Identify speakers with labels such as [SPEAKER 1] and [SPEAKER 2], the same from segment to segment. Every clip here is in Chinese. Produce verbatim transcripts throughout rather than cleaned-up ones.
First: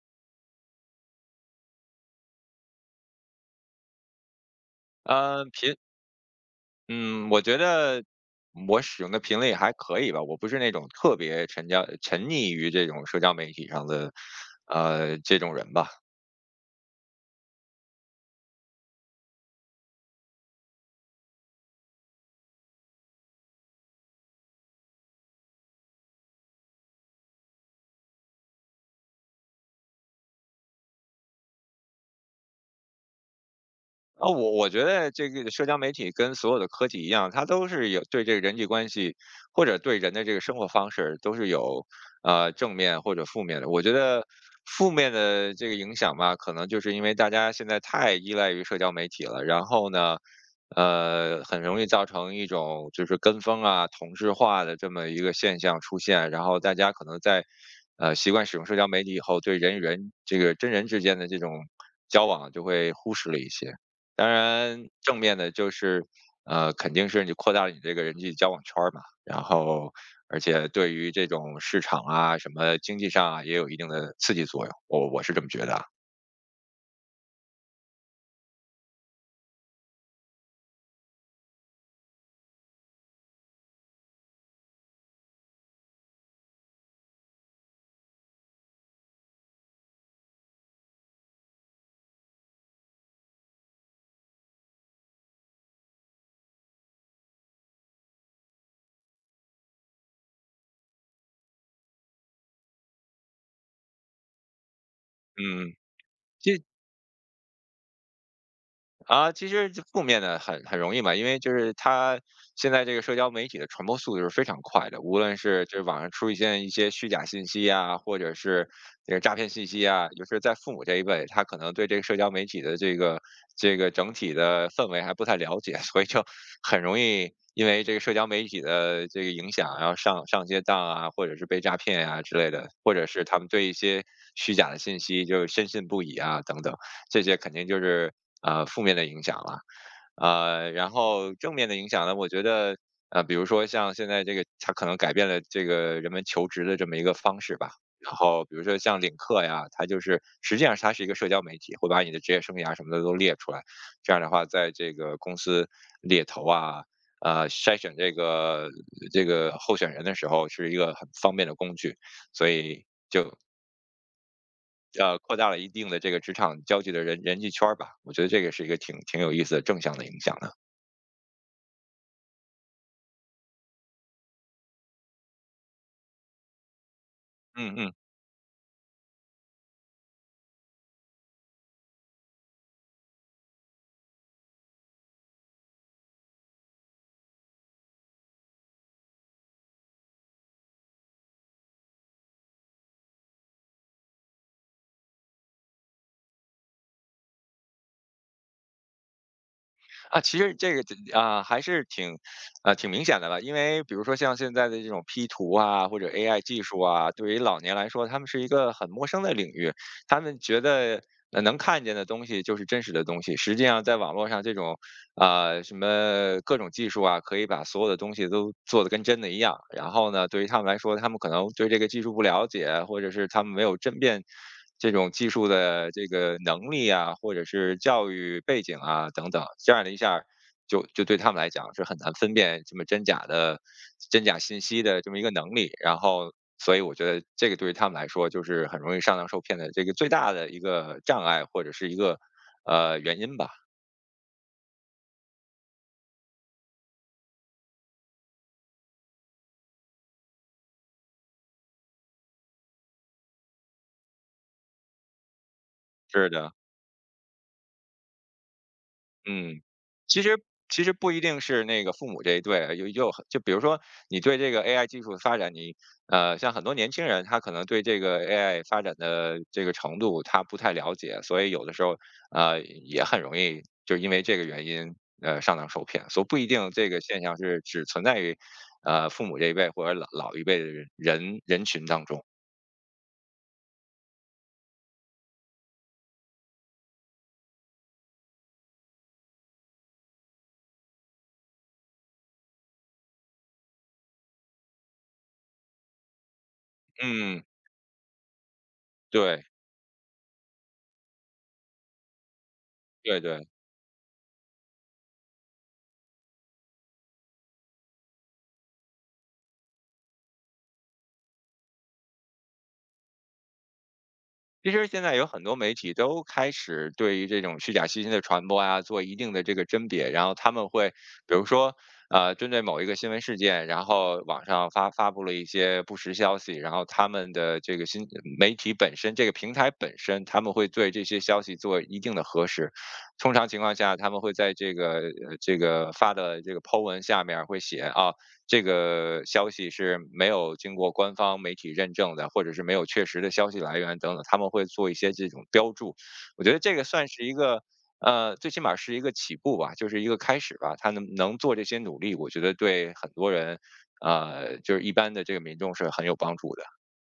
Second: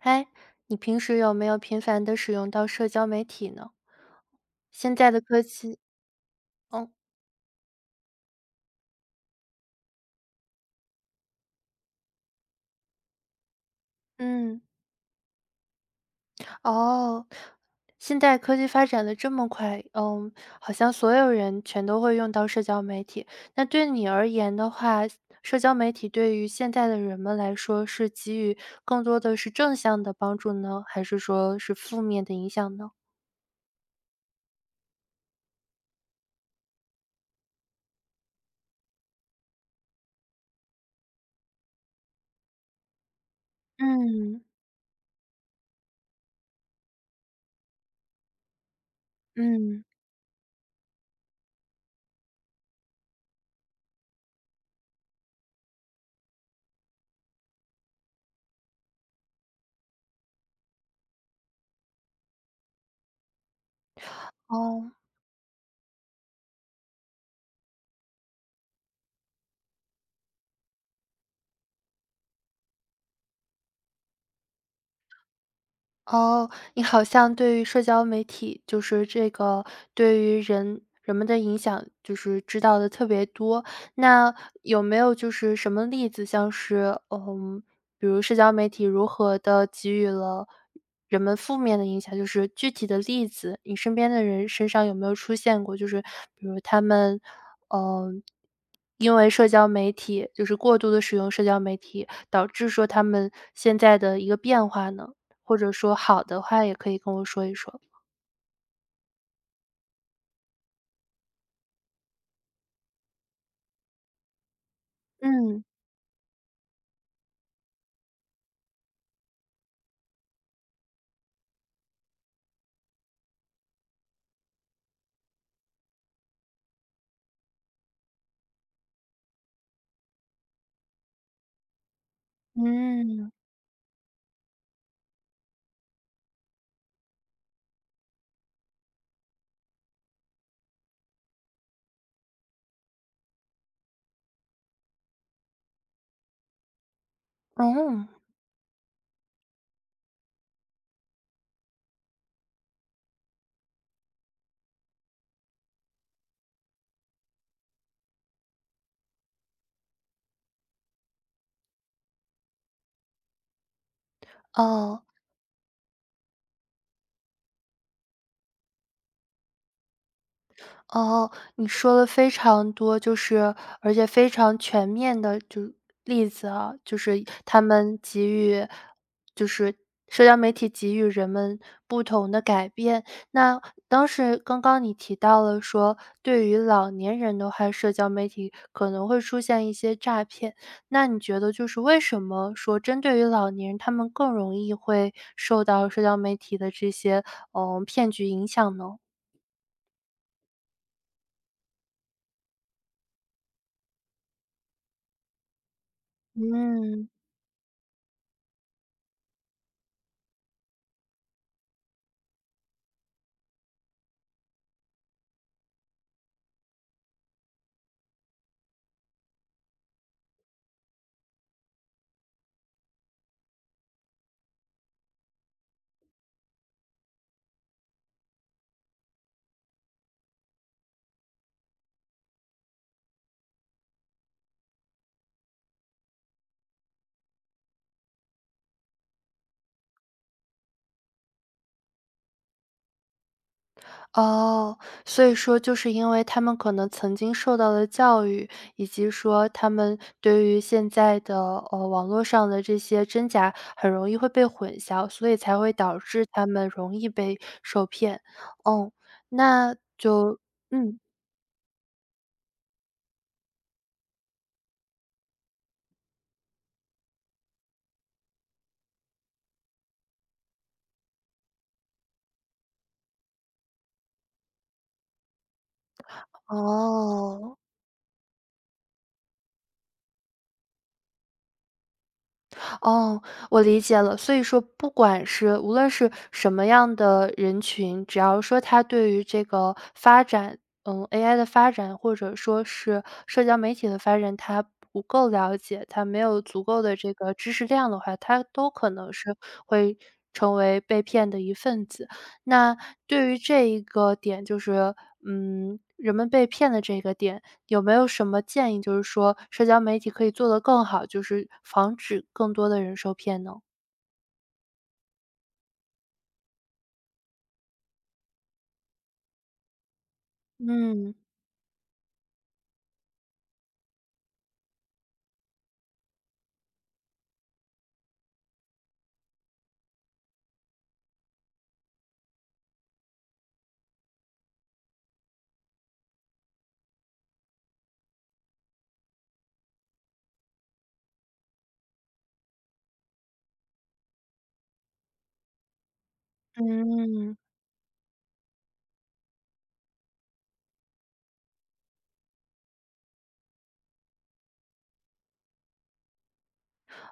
[SPEAKER 1] 哎，你平时有没有频繁的使用到社交媒体呢？现在的科
[SPEAKER 2] 呃，频
[SPEAKER 1] 技哦。
[SPEAKER 2] 嗯，我觉得我使用的频率还可以吧，我不是那种特别沉交沉溺于这种社交媒体上的，
[SPEAKER 1] 嗯，
[SPEAKER 2] 呃，这种人吧。
[SPEAKER 1] 哦，现在科技发展的这么快，嗯，好像所有人全都会用到社交媒体。那对你而言的话，社交媒体对于现在的人们来说，是给予更多的是正向的帮助呢，还是说是负面的影响呢？
[SPEAKER 2] 啊，我我觉得这个社交媒体跟所有的科技一样，它都是有对这个人际关系或者对人的这个生活方式都是有呃正面或者负面的。我觉得
[SPEAKER 1] 嗯。
[SPEAKER 2] 负面的这个影响吧，可能就是因为大家现在太依赖于社交媒体了，然
[SPEAKER 1] 嗯。
[SPEAKER 2] 后呢，呃，很容易造成一种就是跟风啊、同质化的这么一个现象出现，然后大家可能在呃习惯使用社交媒体以后，对人与人这个真人之间的这种交往就会忽视了一些。当然，
[SPEAKER 1] 哦。
[SPEAKER 2] 正面的就是，呃，肯定是你扩大了你这个人际交往圈儿嘛，然后而且对于这种市场啊、什么经济上啊，也有一定的刺激作用，我我是这么觉得啊。
[SPEAKER 1] 哦，你好像对于社交媒体，就是这个对于人人们的影响，就是知道的特别多。那有没有就是什么例子，像是嗯，比如社交媒体如何的给予了人们负面的影响，就是具体的例子，你身边的人身上有没有出现过？就是比如他们，嗯，因为社交媒体就是过度的使用社交媒体，导致说他们现在的一个变化呢？或者
[SPEAKER 2] 嗯，
[SPEAKER 1] 说好的
[SPEAKER 2] 这。
[SPEAKER 1] 话也可以跟我说一说。
[SPEAKER 2] 啊，其实就负面的很很容易嘛，因为就是它现在这个社交媒体的传播速度是非常快的，无论
[SPEAKER 1] 嗯。
[SPEAKER 2] 是就是网上出现一些虚假信息啊，或者是这个诈骗信息啊，就是在父母这一辈，他可能对这个社交媒体的这个这个整体的氛围还不太了解，所以就很容易因为这个社交媒体的这个影响，然后上上街当啊，或者是被诈骗啊之类的，或者是
[SPEAKER 1] 嗯。
[SPEAKER 2] 他们对一些虚假的信息就是深信不疑啊等等。这些肯定就是呃负面的影响了。呃，然后正面的影响呢，我觉得呃，比如说像现在这个，它可能改变了这个人们求职的这么一个方式吧。
[SPEAKER 1] 嗯。
[SPEAKER 2] 然后比如说像领克呀，它就是实际上它是一个社交媒体，会把你的职业生涯什么的都列出来。这样的话，在这个公司猎头啊。呃，筛选这个这个候选人的时候是一个很方便的工具，所以就。
[SPEAKER 1] 哦。
[SPEAKER 2] 呃，扩大了一定的这个职场交际的人人际圈儿吧，我觉得这个是一个挺挺有意思的正向的影响的。
[SPEAKER 1] 哦，你说了非常多，就是而且非常全面的就例子啊，就是他
[SPEAKER 2] 嗯嗯，
[SPEAKER 1] 们给予，就是社交媒体给予人们不同的改变。那当时刚刚你提到了说，对于老年人的话，社交媒体可能会出现一些诈骗。那你觉得就是为什么说针对于老年人，他们更容易会受到社交媒体的这些嗯骗局影响呢？
[SPEAKER 2] 啊，其实这个啊、还是挺啊、挺明显的了，因为比如说像现在的这种 P 图啊或者 A I 技术
[SPEAKER 1] 嗯。
[SPEAKER 2] 啊，对于老年来说，他们是一个很陌生的领域，他们觉得。呃能看见的东西就是真实的东西。实际上，在网络上这种啊，什么各种技术啊，可以把所有的东西都做的跟真的一样。然后呢，对于他们来说，他们可能对这个技术不了解，或者是他们没有争辩这种技术的这个能力啊，或者是教育背景啊等等，这样的一下儿就就对他们来讲是很难分辨这么真假的真假信息的这么一个能力。然后，所以我觉得这个对于他们来说就是很容易上当受骗的这个最大的一个障碍或者是一个呃原因吧。
[SPEAKER 1] 哦，所以说就是因为他们可能曾经受到的教育，以及说他们对于现在的呃网络上的这些真假很容易会被混淆，所以才会导致
[SPEAKER 2] 是
[SPEAKER 1] 他
[SPEAKER 2] 的，
[SPEAKER 1] 们容易被受骗。哦，
[SPEAKER 2] 嗯，
[SPEAKER 1] 那
[SPEAKER 2] 其
[SPEAKER 1] 就
[SPEAKER 2] 实其实
[SPEAKER 1] 嗯。
[SPEAKER 2] 不一定是那个父母这一对啊，有有很就比如说你对这个 A I 技术的发展，你呃，像很多年轻人，他可能对这个 A I 发展的这个程度他不太了解，所以有的时候呃也很容易就因为这个原因呃上当受骗，所以不一定这个现象
[SPEAKER 1] 哦。
[SPEAKER 2] 是只存在于呃父母这一辈或者老老一辈的人人人群当中。
[SPEAKER 1] 哦，我理解了。所以说，不管是无论是什么样的人群，只要说他对于这个发展，嗯，A I 的发展，或者说是社交媒体的发展，他不够了解，他没有足够的这个
[SPEAKER 2] 嗯，
[SPEAKER 1] 知识量的话，他都可能是
[SPEAKER 2] 对
[SPEAKER 1] 会成为被骗的一份子。那
[SPEAKER 2] 对
[SPEAKER 1] 对于
[SPEAKER 2] 对。
[SPEAKER 1] 这一个点，就是嗯，人们被骗的这个点，有没有什么建议，就是说社交媒体可以做得更好，就是防止更多的人受骗呢？
[SPEAKER 2] 其实现在有很多媒体都开始对于这种虚假信息的传播啊，做一定的这个甄别，然后他们会
[SPEAKER 1] 嗯。
[SPEAKER 2] 比如说，呃，针对某一个新闻事件，然后网上发发布了一些不实消息，然后他们的这个新媒体本身，这个平台本身，他们会对这些消息做一定的核实。通常情况下，他们会在这个呃这个发的这个 po 文下面儿会写啊。这个消息是没有经过官方媒体认证的，或者是没有确实的消息来源等等，他们会做一些这种标注。我觉得这个算是一
[SPEAKER 1] 嗯。
[SPEAKER 2] 个，呃，最起码是一个起步吧，就是一个开始吧。他能能做这些努力，我觉得对很多人，呃，就是一般的这个民众是很有帮助的。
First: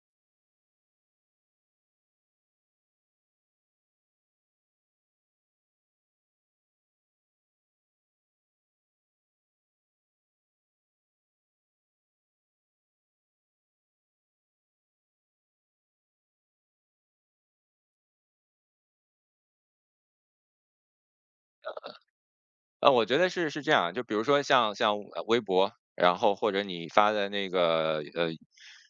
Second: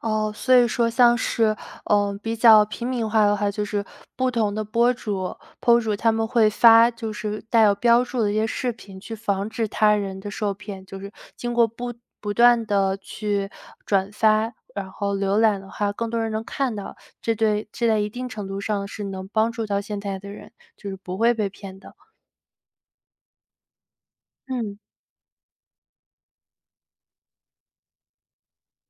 [SPEAKER 1] 哦，所以说像是，嗯，比较平民化的话，就是不同的博主博主他们会发就是带有标注的一些视频，去防止他人的受骗。就是经过不不断的去转发，然后浏览的话，更多人能看到，这对这在一定程度上是能帮助到现在的人，就是不会被骗的。
[SPEAKER 2] 呃，我觉得是是这样，就比如说像
[SPEAKER 1] 嗯。
[SPEAKER 2] 像呃微博，然后或者你发的那个呃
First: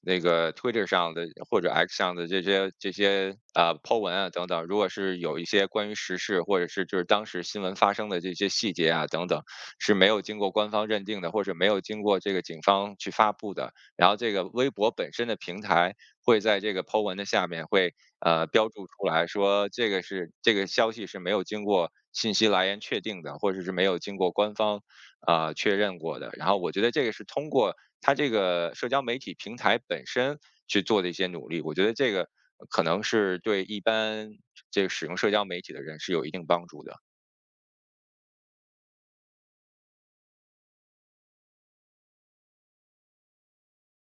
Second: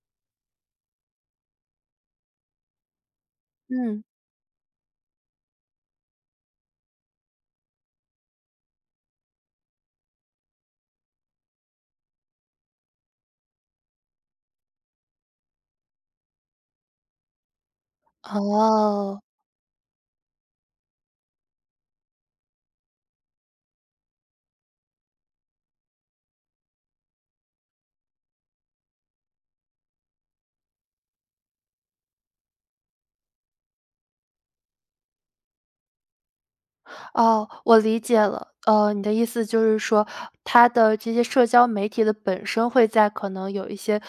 [SPEAKER 2] 那个 Twitter 上的或者 X 上的这些这些呃 po
[SPEAKER 1] 嗯。
[SPEAKER 2] 文啊等等，如果是有一些关于时事或者是就是当时新闻发生的这些细节啊等等，是没有经过官方认定的，或者没有经过这个警方去发布的，然后这个微博本身的平台会在这个 po 文的下面会呃，标注出
[SPEAKER 1] 哦。
[SPEAKER 2] 来说这个是这个消息是没有经过信息来源确定的，或者是没有经过官方呃确认过的。然后我觉得这个是通过它这个社交媒体平台本身去做的一些努力，我觉得这个可能是对一般这个使用社交媒体的人是有一定帮助的。
[SPEAKER 1] 哦，我理解了。呃，你的意思就是说，它的这些社交媒体的本身会在可能有一些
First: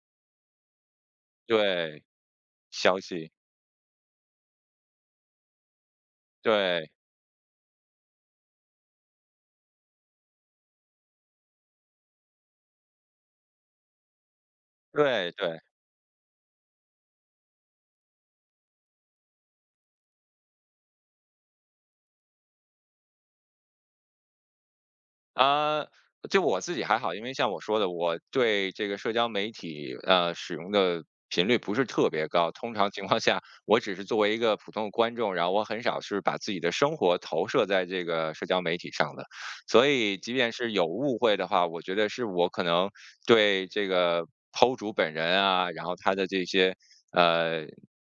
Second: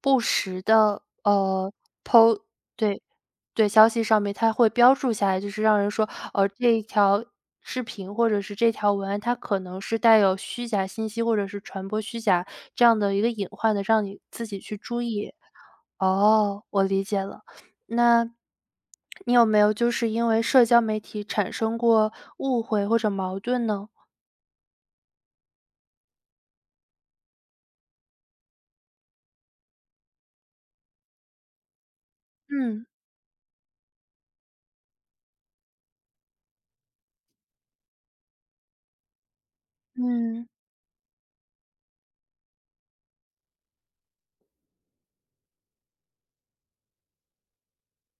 [SPEAKER 1] 不实的，呃，
[SPEAKER 2] 对，
[SPEAKER 1] 都
[SPEAKER 2] 消
[SPEAKER 1] 对。
[SPEAKER 2] 息，
[SPEAKER 1] 对，消息上面它会标注下来，就是让人说，呃，这一
[SPEAKER 2] 对
[SPEAKER 1] 条视频或者是这条文案，它可能是带有虚假信息，或者是传播虚假这样的一个隐患的，让你自己去注
[SPEAKER 2] 对
[SPEAKER 1] 意。
[SPEAKER 2] 对。
[SPEAKER 1] 哦，我理解了。那你有没有就是因为社交媒体产生过误会或者矛盾呢？
[SPEAKER 2] 啊，就我自己还好，因为像我说的，我对这个社交媒体呃使用的频率不是特别高。通
[SPEAKER 1] 嗯
[SPEAKER 2] 常情况下，我只是作为一个普通的观众，然后我很少是把自己的生活投射在这个社交媒体上的。所以，即
[SPEAKER 1] 嗯。
[SPEAKER 2] 便是有误会的话，我觉得是我可能对这个 P O 主本人啊，然后他的这些呃，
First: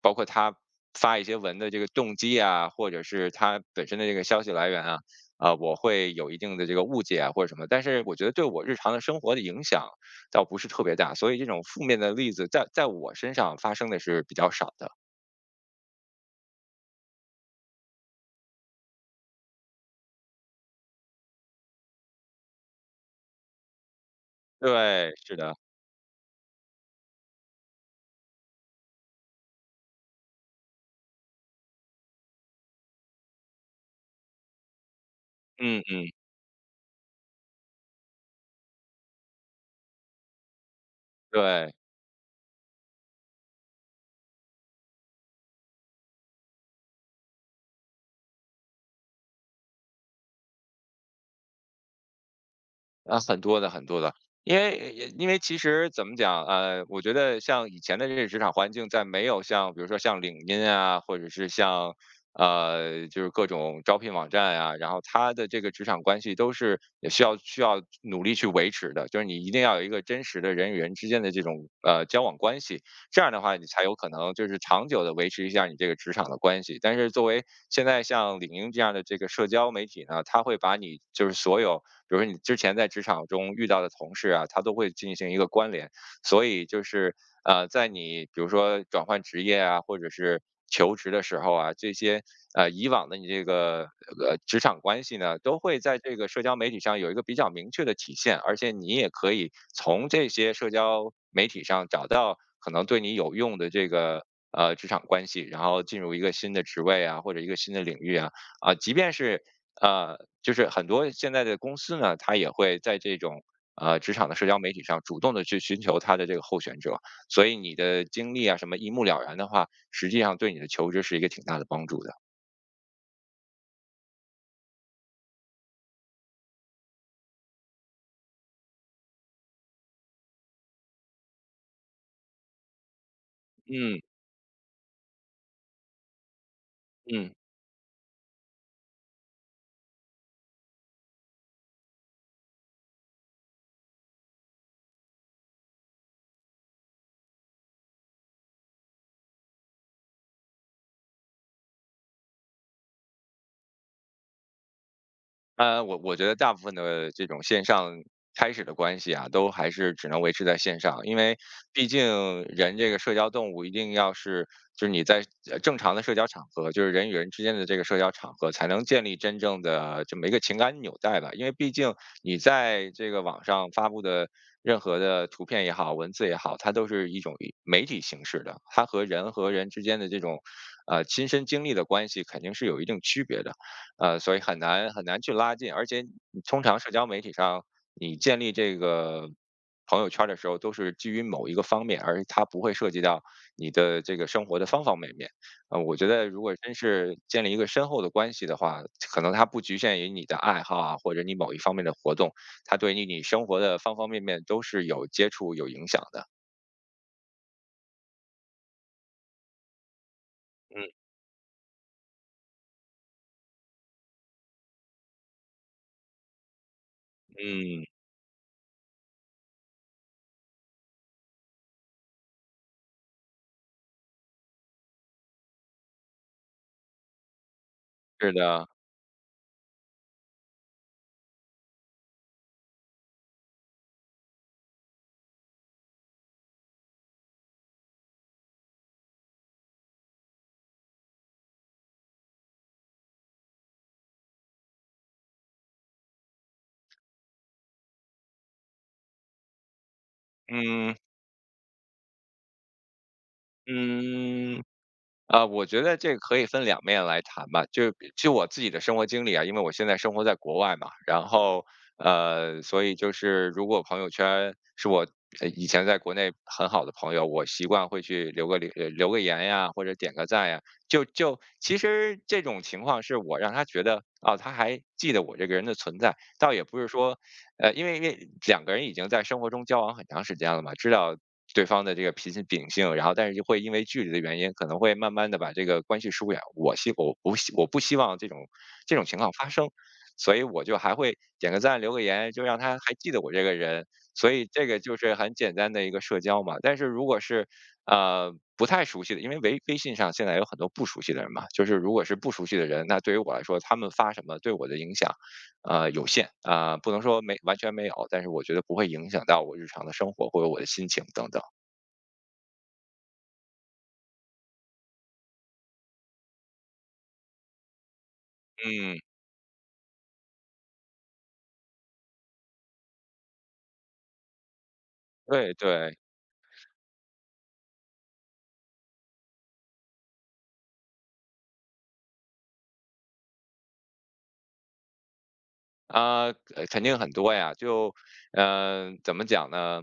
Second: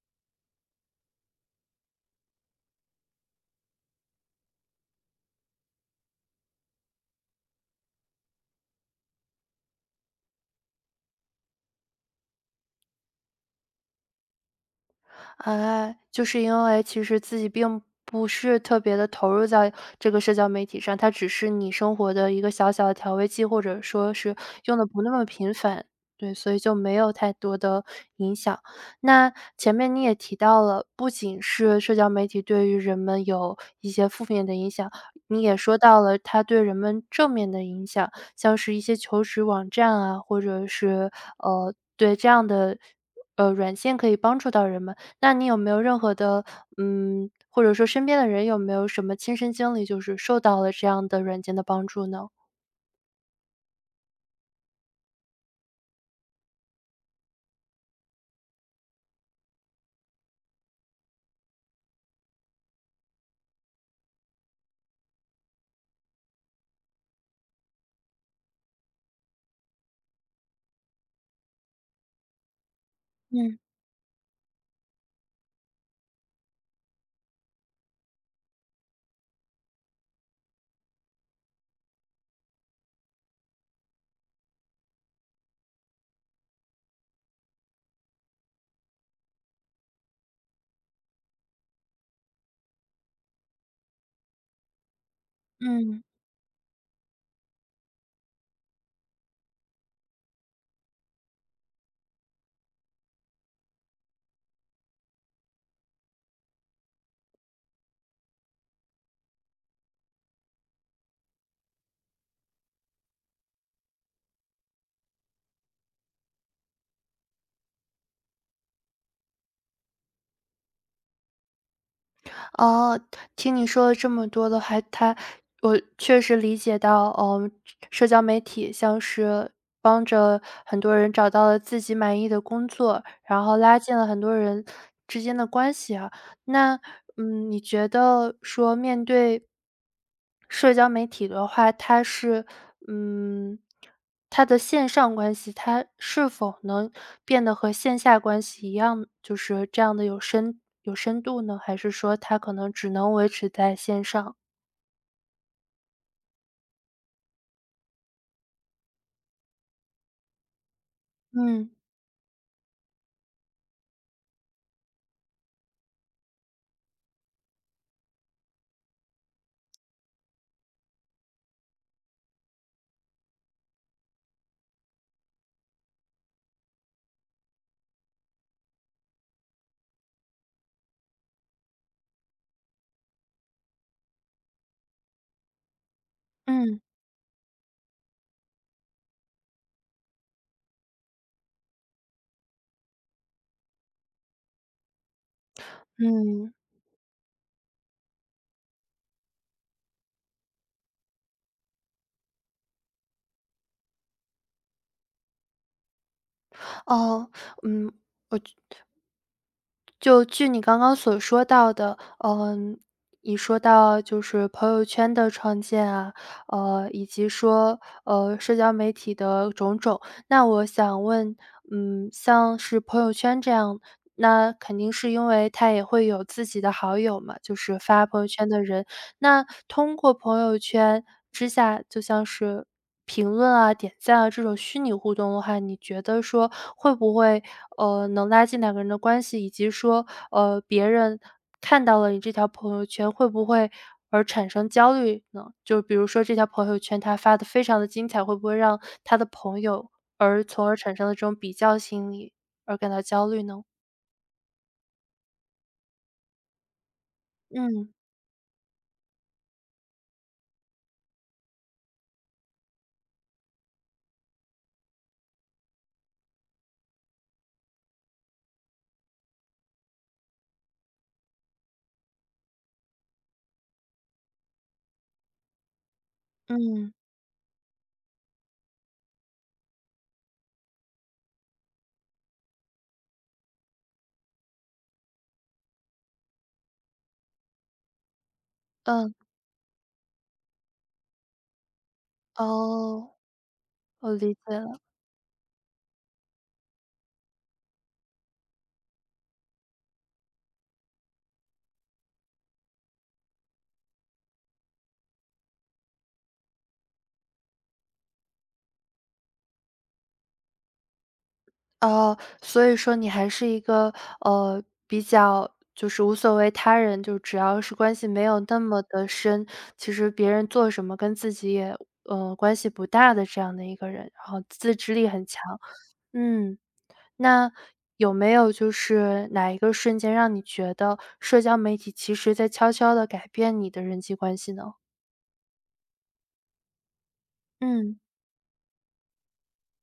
[SPEAKER 2] 包括他发一些文的这个动机啊，或者是他本身的这个消息来源啊。啊，我会有一定的这个误解啊或者什么，但是我觉得对我日常的生活的影响倒不是特别大，所以这种负面的例子在在我身上发生的是比较少的。
[SPEAKER 1] 哎，就是因为其实自己并不是特别的投入在这个社交媒体上，它只是你生活的一个小小的调味剂，或者说是用的不那
[SPEAKER 2] 对，
[SPEAKER 1] 么
[SPEAKER 2] 是
[SPEAKER 1] 频
[SPEAKER 2] 的，
[SPEAKER 1] 繁，对，所以就没有太多的影响。那前面你也提到了，不仅是社交媒体对于人们有一些负面的影响，你也说
[SPEAKER 2] 嗯
[SPEAKER 1] 到
[SPEAKER 2] 嗯，
[SPEAKER 1] 了它对人们正面的影响，像是一些求职网站啊，或者是，
[SPEAKER 2] 对。
[SPEAKER 1] 呃，对，这样的，呃，软件可以帮助到人们。那你有没有任何的，嗯，或者说身边的人有没有什么亲身经历，就是受到了这样的软件的帮助呢？
[SPEAKER 2] 啊，很多的很多的，因为因为其实怎么讲，呃，我觉得像以前的这个职场环境，在没有像比如说像领英啊，或者是像呃，就是各种招聘网站啊，然后它的这个职场关系都是也需要需要努力去维持的，就是你一定要有一个真实的人与人之间的这种呃交往关系，这样的话
[SPEAKER 1] 嗯
[SPEAKER 2] 你才有可能就是长久的维持一下你这个职场的关系。但是作为现在像领英这样的这个社交媒体呢，它会把你就是所有。比如说你之前在职场中遇到的同事啊，他都会进行一个关联。所以就是呃，在你比如说转换职业啊，或者是求职的时候啊，这些呃以往的你这个呃职场关系呢，都会在
[SPEAKER 1] 嗯。
[SPEAKER 2] 这个社交媒体上有一个比较明确的体现，而且你也可以从这些社交媒体上找到可能对你有用的这个。呃，职场关系，然后进入一个新的职位啊，或者一个新的领域啊，啊，即便是呃，就是很多现在的公司呢，它也会在这种呃职场的社交媒体上主动的去寻求它的这个候选者，所以你的经历啊什么一目了然的话，实际上对你的求职是一个挺大的帮助的。
[SPEAKER 1] 哦，听你说了这么多的话，它我确实理解到，嗯，社交媒体像是帮着很多人找到了自己满意的工作，然后拉近
[SPEAKER 2] 嗯
[SPEAKER 1] 了很多人之间的关系啊。那，
[SPEAKER 2] 嗯。
[SPEAKER 1] 嗯，你觉得说面对社交媒体的话，它是嗯，它的线上关系，它是否能变得和线下关系一样，就是这样的有深有深度呢？还是说它可能只能维持在线上？
[SPEAKER 2] 呃，我我觉得大部分的这种线上开始的关系啊，都还是只能维持在线上，因为
[SPEAKER 1] 嗯。
[SPEAKER 2] 毕竟人这个社交动物一定要是，就是你在呃正常的社交场合，就是人与人之间的这个社交场合，才能建立真正的这么一个情感纽带吧。因为毕竟你在这个网上发布的任何的图片也好，文字也好，它都是一种以媒体形式的，它和人和人之间的这种呃亲身经历的关系肯定是有一定区别的。呃，所以很难很难去拉近，而且你通常
[SPEAKER 1] 嗯。
[SPEAKER 2] 社交媒体上你建立这个朋友圈儿的时候，都是基于某一个方面，而它不会涉及到你的这个生活的方方面面。呃，我觉得如
[SPEAKER 1] 嗯。
[SPEAKER 2] 果真是建立一个深厚的关系的话，可能它不局限于你的爱好啊，或者你某一方面的活动，它对你你生活的方方面面都是有接触、有影响的。
[SPEAKER 1] 哦。嗯，就据你刚
[SPEAKER 2] 嗯
[SPEAKER 1] 刚所说到的，嗯，你说到就是朋友圈的创建啊，呃，以及说，
[SPEAKER 2] 嗯，
[SPEAKER 1] 呃，社交媒体的种种，那我想问，嗯，像是朋友圈这样那肯定是因为他也会有自己的好友嘛，就是发朋友
[SPEAKER 2] 是
[SPEAKER 1] 圈的
[SPEAKER 2] 的，
[SPEAKER 1] 人。那通过朋友圈之下，就像是评论啊、点赞啊这种虚拟互动的话，你觉得说会不会，呃，能拉近两个人的关系，以及说，呃，别人看到了你这条朋友圈，会不会而产生焦虑呢？就比如说这条朋友圈他发的非常的精彩，会不会让他的朋友而从而
[SPEAKER 2] 嗯
[SPEAKER 1] 产生了这种比较心理而感到焦虑呢？
[SPEAKER 2] 嗯。啊，我觉得这个可以分两面来谈吧。就
[SPEAKER 1] 嗯。
[SPEAKER 2] 比就我自己的生活经历啊，因为我现在生活在国外嘛，然后呃，所以就是如果朋友圈是我呃以前在国内很好的朋友，我习惯会去留个留呃留个言呀，或者点个赞呀。就就其实这种情况是我让他觉得哦，他还记得我这个人的存在，倒也不是
[SPEAKER 1] 嗯。
[SPEAKER 2] 说呃，因为因为两个人已经在生活中交往很长时间了嘛，知道对方的这个脾气秉性，然后但是就会因为距离的原因，可能会慢慢的把这个关系疏远。我希我不希我不希望这种这种
[SPEAKER 1] 嗯。
[SPEAKER 2] 情况发生，所以我就还会点个赞，留个言，就让他还记
[SPEAKER 1] 哦，
[SPEAKER 2] 得我这个人。
[SPEAKER 1] 我
[SPEAKER 2] 所
[SPEAKER 1] 理
[SPEAKER 2] 以
[SPEAKER 1] 解
[SPEAKER 2] 这个
[SPEAKER 1] 了。
[SPEAKER 2] 就是很简单的一个社交嘛。但是如果是呃不太熟悉的，因为微微信上现在有很多不熟悉的人嘛，就是如果是不熟悉的人，那对于我来说，他们发什么对我的影响。呃，有限，啊、呃不能说没完全没有，但是我觉得不会影响到我日常的生活或者我的心情等等。
[SPEAKER 1] 哦，所以说你还是一个，呃，比较就是无所谓他人，就只要是关系没有那么
[SPEAKER 2] 嗯，
[SPEAKER 1] 的深，其实别人做什么跟自己也，呃，关系不大的这样的一个人，然后自制力很强。
[SPEAKER 2] 对对，
[SPEAKER 1] 嗯。那有没有就是哪一个瞬间让你觉得社交媒体其实在悄悄的改变你的人际关系呢？
[SPEAKER 2] 啊、呃肯定很多呀。就，
[SPEAKER 1] 嗯。
[SPEAKER 2] 嗯、呃怎么讲呢？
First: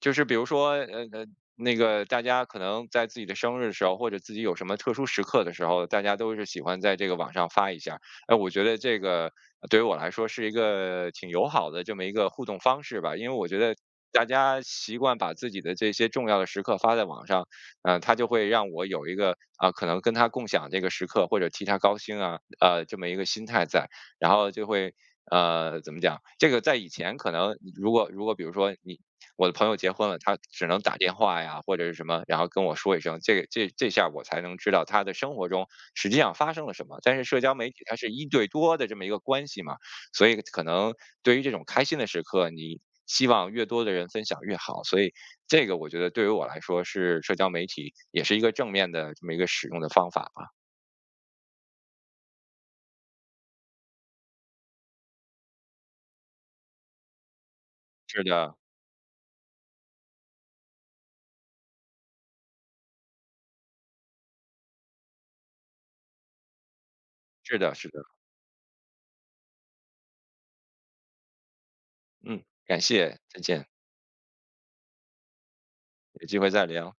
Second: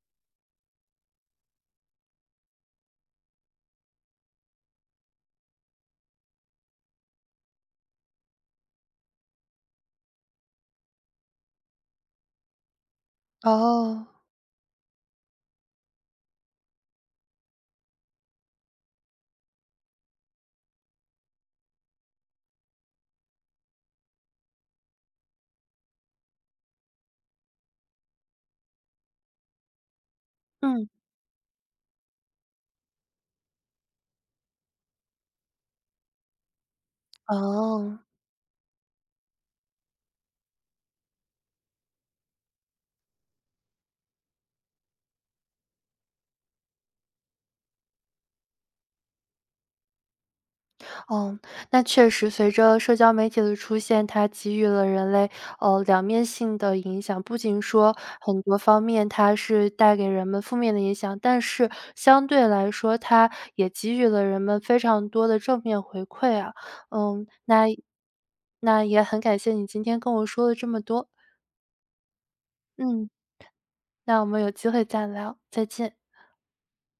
[SPEAKER 2] 就是比如说，呃呃，那个大家可能在自己的生日的时候，或者自己有什么特殊时刻的时候，大家都是喜欢在这个网上发一下。哎，我觉得这个呃对于我来说是一个挺友好的这么一个互动方式吧，因为我觉得。
[SPEAKER 1] 哦。
[SPEAKER 2] 大家习惯把自己的这些重要的时刻发在网上，嗯、呃，他就会让我有一个啊、可能跟他共享这个时刻，或者替他高兴啊，呃，这么一个心态在，然后就会呃，怎么讲？这个在以前可能，如果如果比如说你我的朋友结婚了，他只能
[SPEAKER 1] 嗯。
[SPEAKER 2] 打电话呀，或者是什么，然后跟我说一声，这个这这下我才能知道他的生活中实际上发生了什么。但是社交媒体它
[SPEAKER 1] 哦。
[SPEAKER 2] 是一对多的这么一个关系嘛，所以可能对于这种开心的时刻，你希望越多的人分享越好。所以这个我觉得对于我来说是社交媒体也是一个正面的这么一个使用的方法吧。
[SPEAKER 1] 哦，那确实，随着社交媒体的出现，它给予了人类呃两面性的影响。不仅说
[SPEAKER 2] 是
[SPEAKER 1] 很
[SPEAKER 2] 的，
[SPEAKER 1] 多方面它是带给人们负面的影响，但是相对来说，它也给予了人们非常多的正面回馈啊。嗯，
[SPEAKER 2] 是
[SPEAKER 1] 那
[SPEAKER 2] 的，是的，
[SPEAKER 1] 那也很感谢你今天跟我说了这么多。
[SPEAKER 2] 嗯，感
[SPEAKER 1] 嗯，
[SPEAKER 2] 谢，再见，
[SPEAKER 1] 那我们有机会再聊，再见。
[SPEAKER 2] 有机会再聊。